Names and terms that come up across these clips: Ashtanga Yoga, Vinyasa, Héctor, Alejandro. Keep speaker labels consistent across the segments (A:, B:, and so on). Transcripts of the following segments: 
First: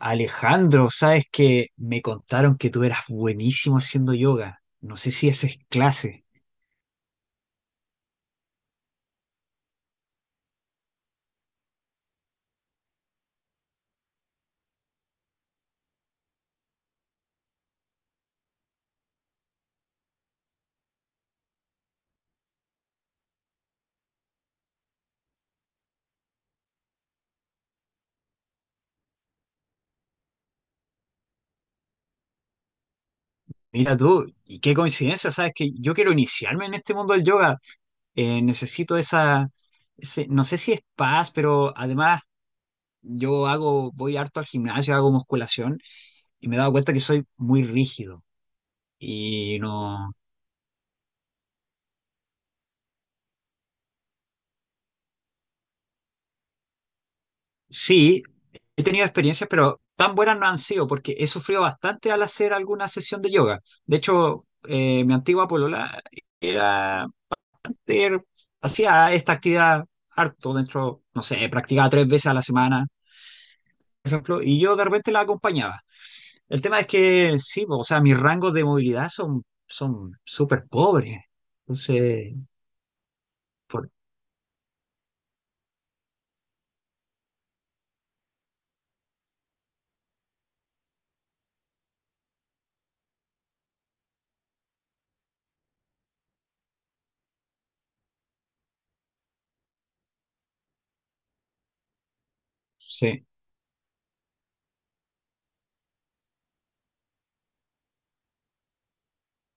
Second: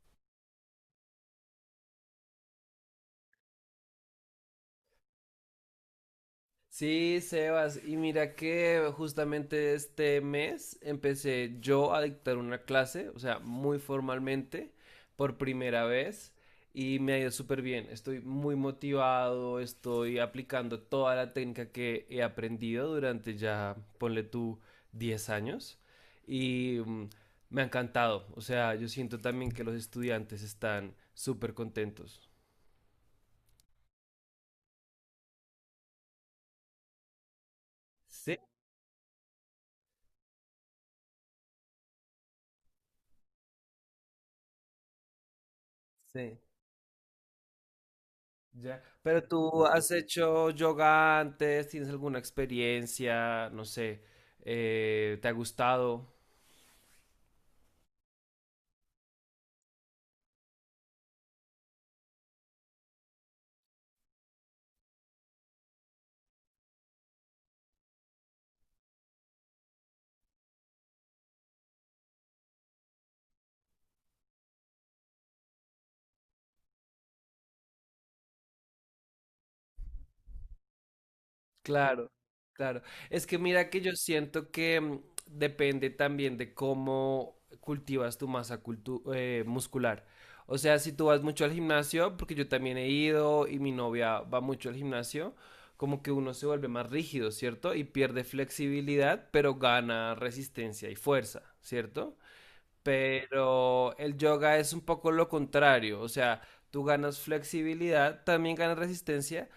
A: Alejandro, sabes que me contaron que tú eras buenísimo haciendo yoga. No sé si haces clase.
B: Sí, Sebas, y mira que justamente este mes empecé yo a dictar una clase, o sea, muy formalmente, por primera vez, y me ha ido súper bien. Estoy muy motivado, estoy aplicando toda la técnica que he aprendido durante ya, ponle tú, 10 años, y me ha encantado. O sea, yo siento también que los estudiantes están súper contentos.
A: Mira tú, y qué coincidencia, sabes que yo quiero iniciarme en este mundo del yoga.
B: Sí,
A: Necesito esa, no sé si es paz, pero además voy harto al gimnasio, hago musculación
B: sí.
A: y me he dado cuenta que soy muy rígido
B: Ya. Pero
A: y
B: tú has
A: no.
B: hecho yoga antes, ¿tienes alguna experiencia? No sé, ¿te ha gustado?
A: Sí, he tenido experiencias, pero tan buenas no han sido porque he sufrido bastante al hacer alguna sesión de yoga. De hecho, mi antigua polola era, era- hacía esta actividad harto dentro, no sé, practicaba tres veces a la semana, por ejemplo, y yo de repente la acompañaba. El tema es que sí, o sea, mis rangos de movilidad son súper pobres.
B: Claro,
A: Entonces,
B: claro. Es que mira que
A: por-
B: yo siento que depende también de cómo cultivas tu masa muscular. O sea, si tú vas mucho al gimnasio, porque yo también he ido y mi novia va mucho al gimnasio, como que uno se vuelve más rígido, ¿cierto? Y pierde flexibilidad, pero gana resistencia y fuerza, ¿cierto?
A: sí,
B: Pero el yoga es un poco lo contrario, o sea, tú ganas flexibilidad, también ganas resistencia,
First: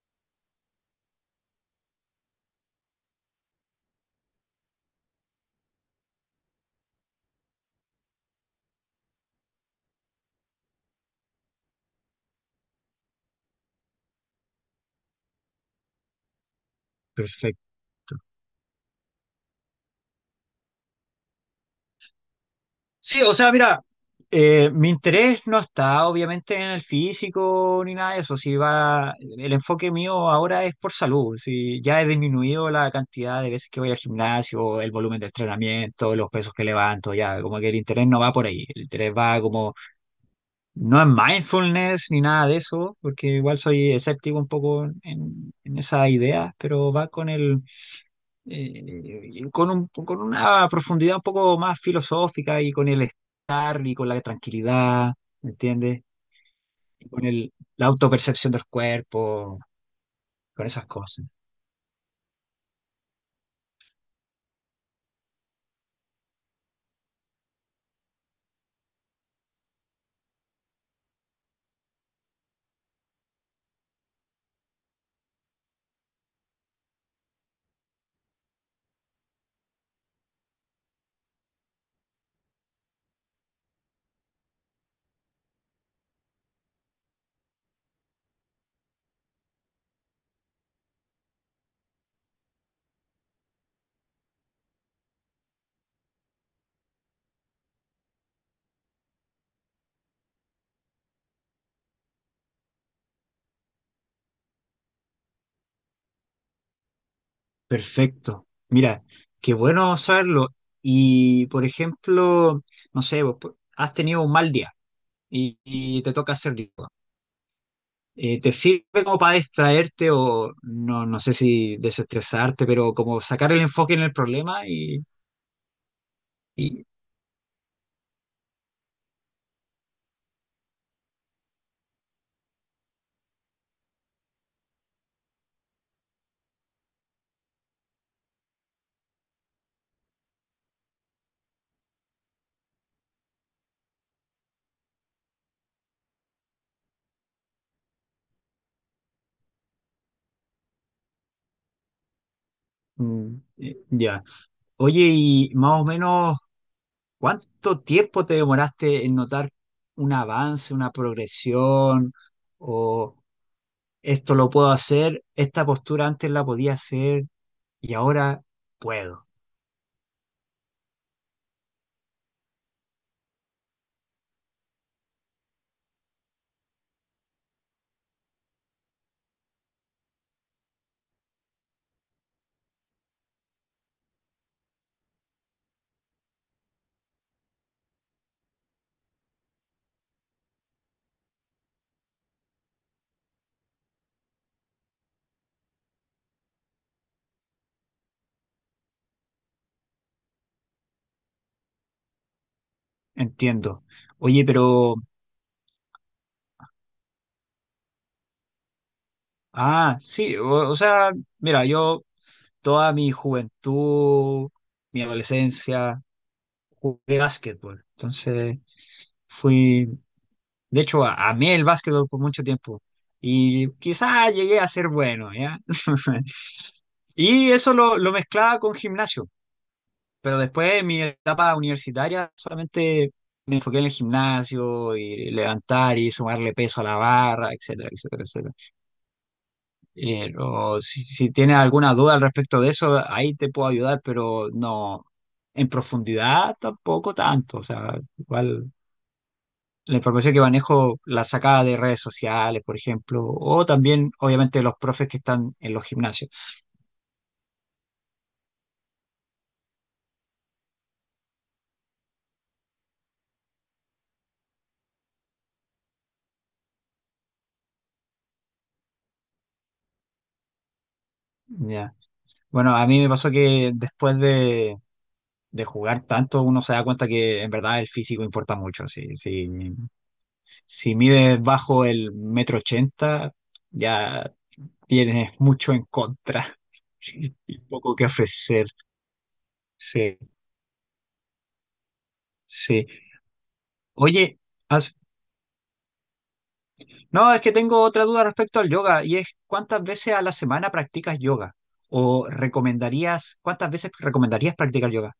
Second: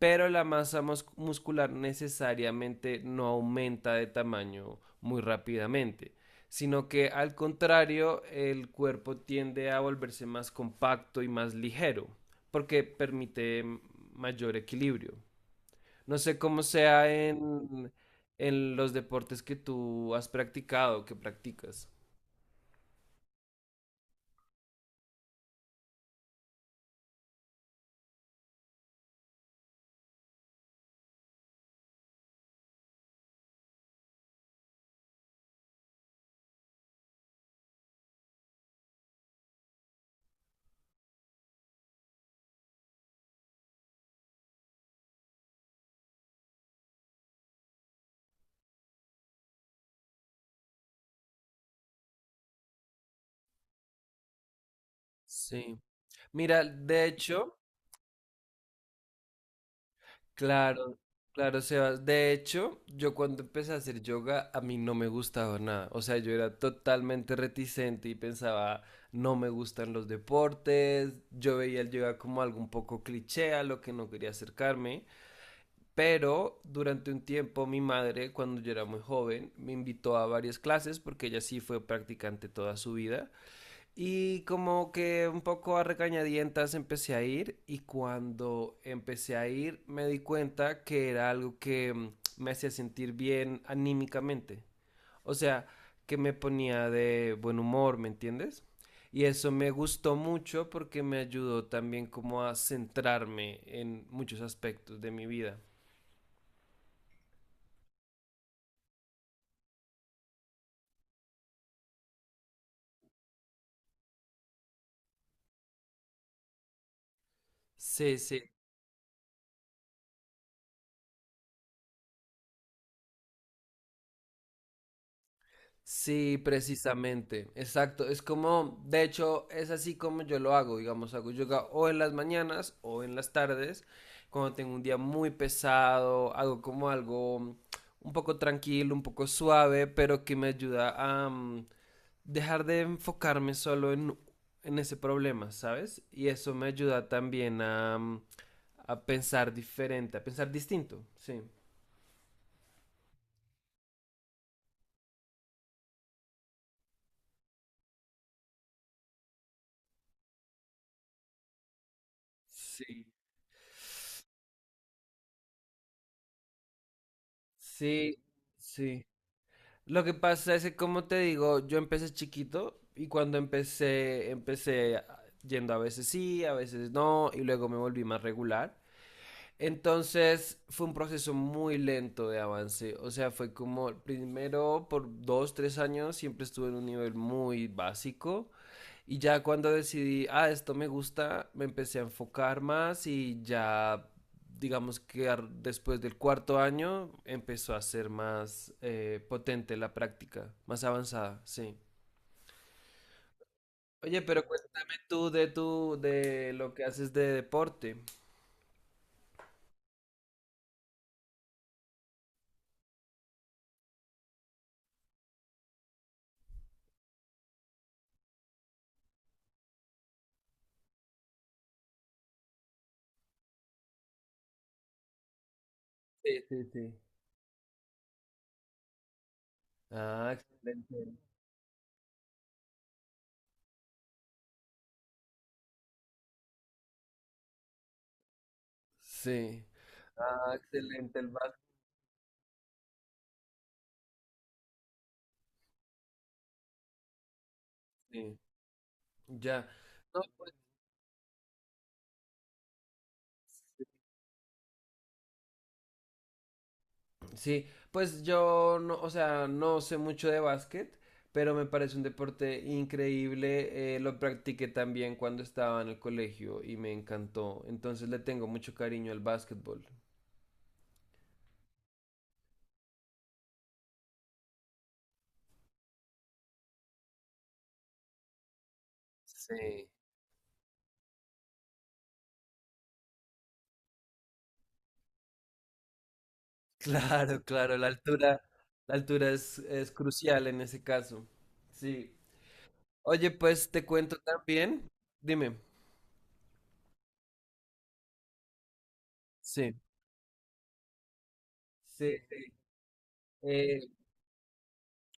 B: pero la masa muscular necesariamente no aumenta de tamaño muy rápidamente, sino que al contrario, el cuerpo tiende a volverse más compacto y más ligero, porque permite mayor equilibrio. No sé cómo sea
A: perfecto.
B: en los deportes que tú has practicado, que practicas.
A: Sí, o sea, mira, mi interés no está obviamente en el físico ni nada de eso. Si va, el enfoque mío ahora es por salud. Si ya he disminuido la cantidad de veces que voy al gimnasio, el volumen de entrenamiento, los pesos que levanto, ya, como que el interés no va por ahí. El interés va como, no en mindfulness ni nada de eso, porque igual soy escéptico un poco en esa idea, pero va con una profundidad un poco más filosófica y con la tranquilidad, ¿me
B: Sí.
A: entiendes?
B: Mira, de
A: Y con el,
B: hecho,
A: la autopercepción del cuerpo, con esas
B: claro,
A: cosas.
B: claro, Sebas. De hecho, yo cuando empecé a hacer yoga, a mí no me gustaba nada. O sea, yo era totalmente reticente y pensaba, no me gustan los deportes. Yo veía el yoga como algo un poco cliché, a lo que no quería acercarme. Pero durante un tiempo, mi madre, cuando yo era muy joven, me invitó a varias clases porque ella sí fue practicante toda su vida. Y como que un poco a regañadientas empecé a ir y cuando empecé a ir me di cuenta que era algo que me hacía sentir bien anímicamente. O sea, que me ponía de buen humor, ¿me entiendes? Y eso me gustó mucho porque me ayudó también como a centrarme en muchos aspectos de mi vida.
A: Perfecto. Mira, qué bueno saberlo. Y, por ejemplo, no sé, vos, pues, has tenido un mal día y te toca hacer yoga.
B: Sí, sí,
A: ¿Te sirve como para distraerte o no, no sé si desestresarte, pero como sacar el enfoque en el problema
B: sí,
A: y,
B: precisamente, exacto. Es como, de hecho, es así como yo lo hago, digamos, hago yoga o en las mañanas o en las tardes, cuando tengo un día muy pesado, hago como algo un poco tranquilo, un poco suave, pero que me ayuda a dejar de enfocarme solo en ese problema, ¿sabes? Y eso me ayuda también a pensar diferente, a pensar distinto, sí.
A: ya. Oye, y más o menos, ¿cuánto tiempo te demoraste en notar un avance, una progresión,
B: Sí.
A: o esto lo puedo hacer, esta postura antes la podía hacer y
B: Sí,
A: ahora
B: sí.
A: puedo?
B: Lo que pasa es que, como te digo, yo empecé chiquito y cuando empecé yendo a veces sí, a veces no, y luego me volví más regular. Entonces fue un proceso muy lento de avance, o sea, fue como primero por 2, 3 años siempre estuve en un nivel muy básico y ya cuando decidí, ah, esto me gusta, me empecé a enfocar más y ya, digamos que después del cuarto año empezó a ser más potente la práctica, más avanzada, sí.
A: Entiendo.
B: Oye, pero
A: Oye,
B: cuéntame
A: pero,
B: tú de tu, de lo que haces de deporte.
A: ah, sí, o sea, mira, yo toda mi juventud, mi adolescencia, jugué básquetbol. Entonces, fui, de hecho, amé el básquetbol por mucho tiempo y quizás llegué a ser bueno, ¿ya?
B: Sí, sí, sí.
A: Y eso lo mezclaba con gimnasio,
B: Ah,
A: pero después en mi
B: excelente.
A: etapa universitaria solamente me enfoqué en el gimnasio y levantar y sumarle peso a la barra, etcétera, etcétera, etcétera.
B: Sí.
A: Eh,
B: Ah,
A: o
B: excelente el
A: si tienes
B: básquet.
A: alguna duda al respecto de eso, ahí te puedo ayudar, pero no en profundidad tampoco tanto. O sea,
B: Sí.
A: igual
B: Ya.
A: la
B: No,
A: información que manejo la sacaba de redes sociales, por ejemplo, o también obviamente los profes que están en los gimnasios.
B: sí, pues yo no, o sea, no sé mucho de básquet, pero me parece un deporte increíble. Lo practiqué también cuando estaba en el colegio y me encantó. Entonces le tengo mucho cariño al básquetbol.
A: Ya. Bueno, a mí me pasó que después de jugar tanto, uno se da cuenta que en verdad el físico importa mucho. Si,
B: Sí,
A: si mides bajo el metro ochenta, ya tienes mucho en contra
B: claro,
A: y
B: claro,
A: poco que ofrecer.
B: la altura es
A: Sí,
B: crucial en ese caso. Sí.
A: sí.
B: Oye, pues te cuento
A: Oye,
B: también.
A: has-
B: Dime.
A: no, es que tengo otra duda respecto al yoga y es,
B: Sí.
A: ¿cuántas veces a la semana practicas yoga?
B: Sí,
A: ¿O
B: sí.
A: recomendarías, cuántas
B: Eh,
A: veces recomendarías practicar yoga?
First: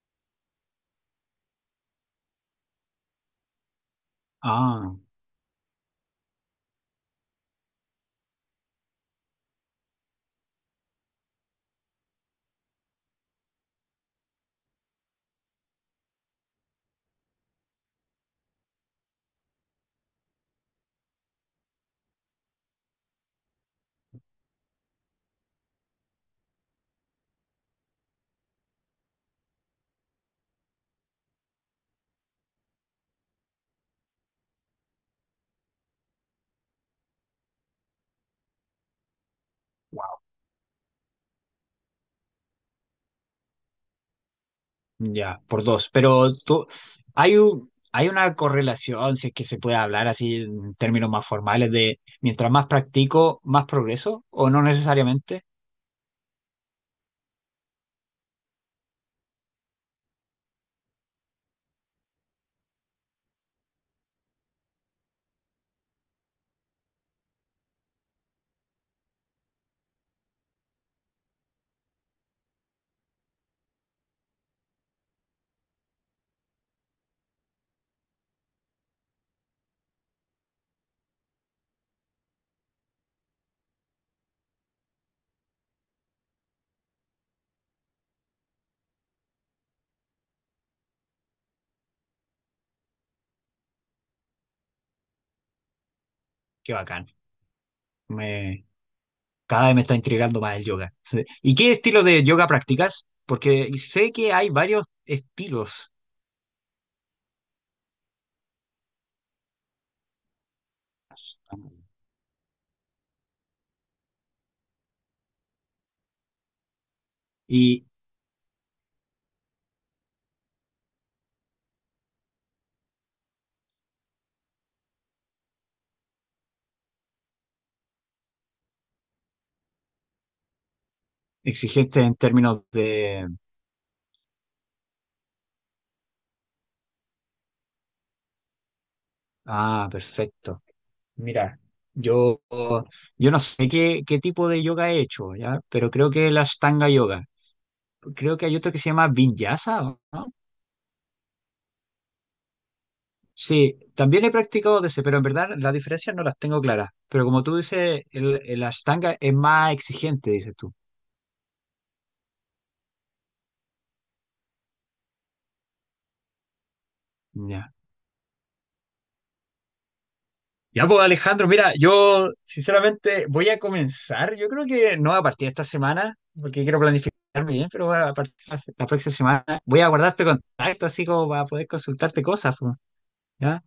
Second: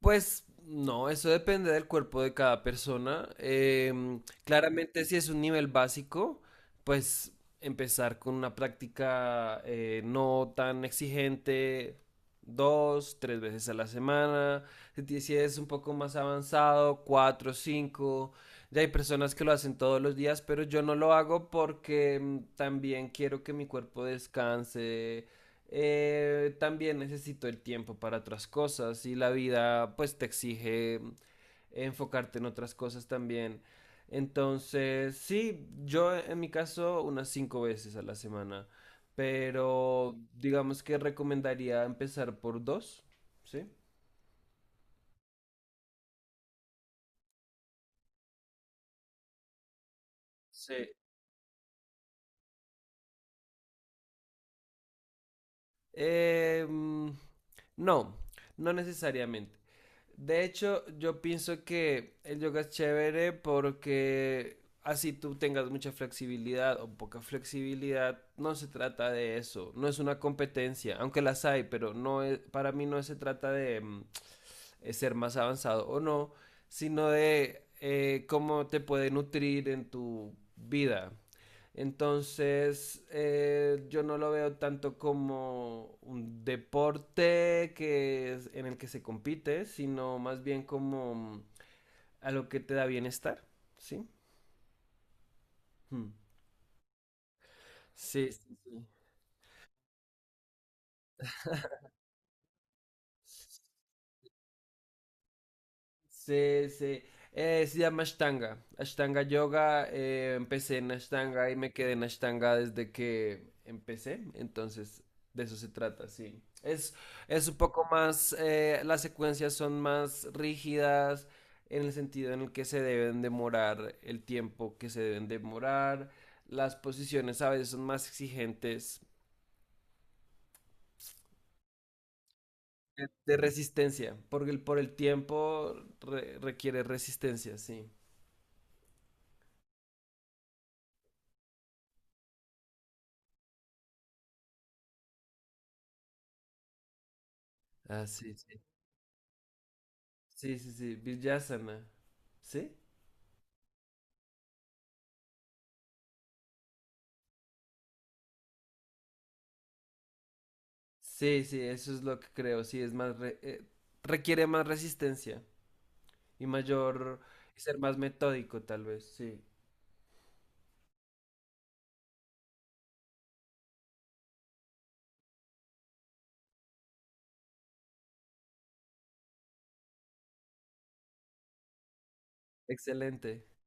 B: Pues no, eso depende del cuerpo de cada persona.
A: Ah.
B: Claramente si es un nivel básico, pues empezar con una práctica no tan exigente, 2, 3 veces a la semana. Si ti- si es un poco más avanzado, cuatro, cinco. Ya hay personas que lo hacen todos los días, pero yo no lo hago porque también quiero que mi cuerpo descanse también necesito el tiempo para otras cosas y la vida pues te exige enfocarte en otras cosas también. Entonces, sí, yo en mi caso unas 5 veces a la semana, pero digamos que recomendaría empezar por dos, ¿sí?
A: Ya, por dos. Pero tú, hay una correlación, si es que se puede hablar así en
B: Sí.
A: términos más formales, de mientras más practico, más progreso, o no necesariamente.
B: Eh, mm, no, no necesariamente. De hecho, yo pienso que el yoga es chévere porque así tú tengas mucha flexibilidad o poca flexibilidad, no se trata de eso, no es una competencia, aunque las hay, pero no es, para mí no se trata de ser más avanzado o no, sino de cómo te puede nutrir en tu vida, entonces, yo no lo veo tanto como un deporte que en el que se compite, sino más bien como a lo que te da bienestar, ¿sí? Hmm.
A: Qué bacán.
B: Sí, sí,
A: Me,
B: sí.
A: cada vez me está intrigando más el yoga. ¿Y qué estilo de yoga practicas? Porque sé que hay varios estilos
B: Sí, sí. Se llama Ashtanga. Ashtanga Yoga. Empecé en Ashtanga y me quedé en Ashtanga desde que empecé. Entonces, de eso se trata, sí. Es un
A: y
B: poco más, las secuencias son más rígidas en el sentido en el que se deben demorar el tiempo que se deben demorar. Las posiciones a veces son más exigentes
A: exigentes en términos.
B: de resistencia, porque por el tiempo requiere resistencia, sí.
A: Ah, perfecto. Mira, yo, yo no sé qué tipo de yoga he hecho, ¿ya? Pero creo que la Ashtanga Yoga.
B: Así
A: Creo que hay otro que se llama Vinyasa, ¿o no?
B: sí, sí, sí, Vijasana. ¿Sí?
A: Sí, también he practicado de ese, pero en verdad las diferencias no las tengo claras. Pero como tú dices, el Ashtanga es más exigente, dices tú.
B: Sí, sí, eso es lo que creo, sí, es más, requiere más resistencia y mayor, y
A: Ya.
B: ser más metódico tal vez, sí.
A: Ya, pues Alejandro, mira, yo sinceramente voy a comenzar, yo creo que no a partir de esta semana, porque quiero planificarme bien, pero a partir de la próxima semana voy a guardarte contacto así como para poder consultarte cosas, pues,
B: Excelente.
A: ¿ya?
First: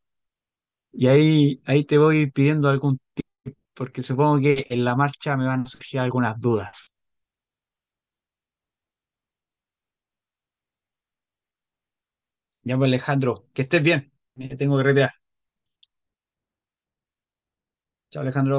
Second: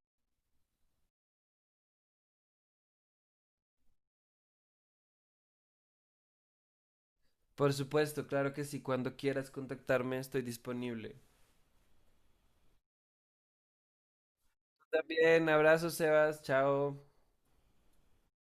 A: Y ahí te voy pidiendo algún, porque supongo que en la marcha me van a surgir algunas dudas.
B: Por supuesto, claro que sí, cuando quieras contactarme estoy disponible.
A: Ya, pues Alejandro, que estés bien, me tengo que retirar.
B: También, abrazo, Sebas, chao.
A: Chao, Alejandro.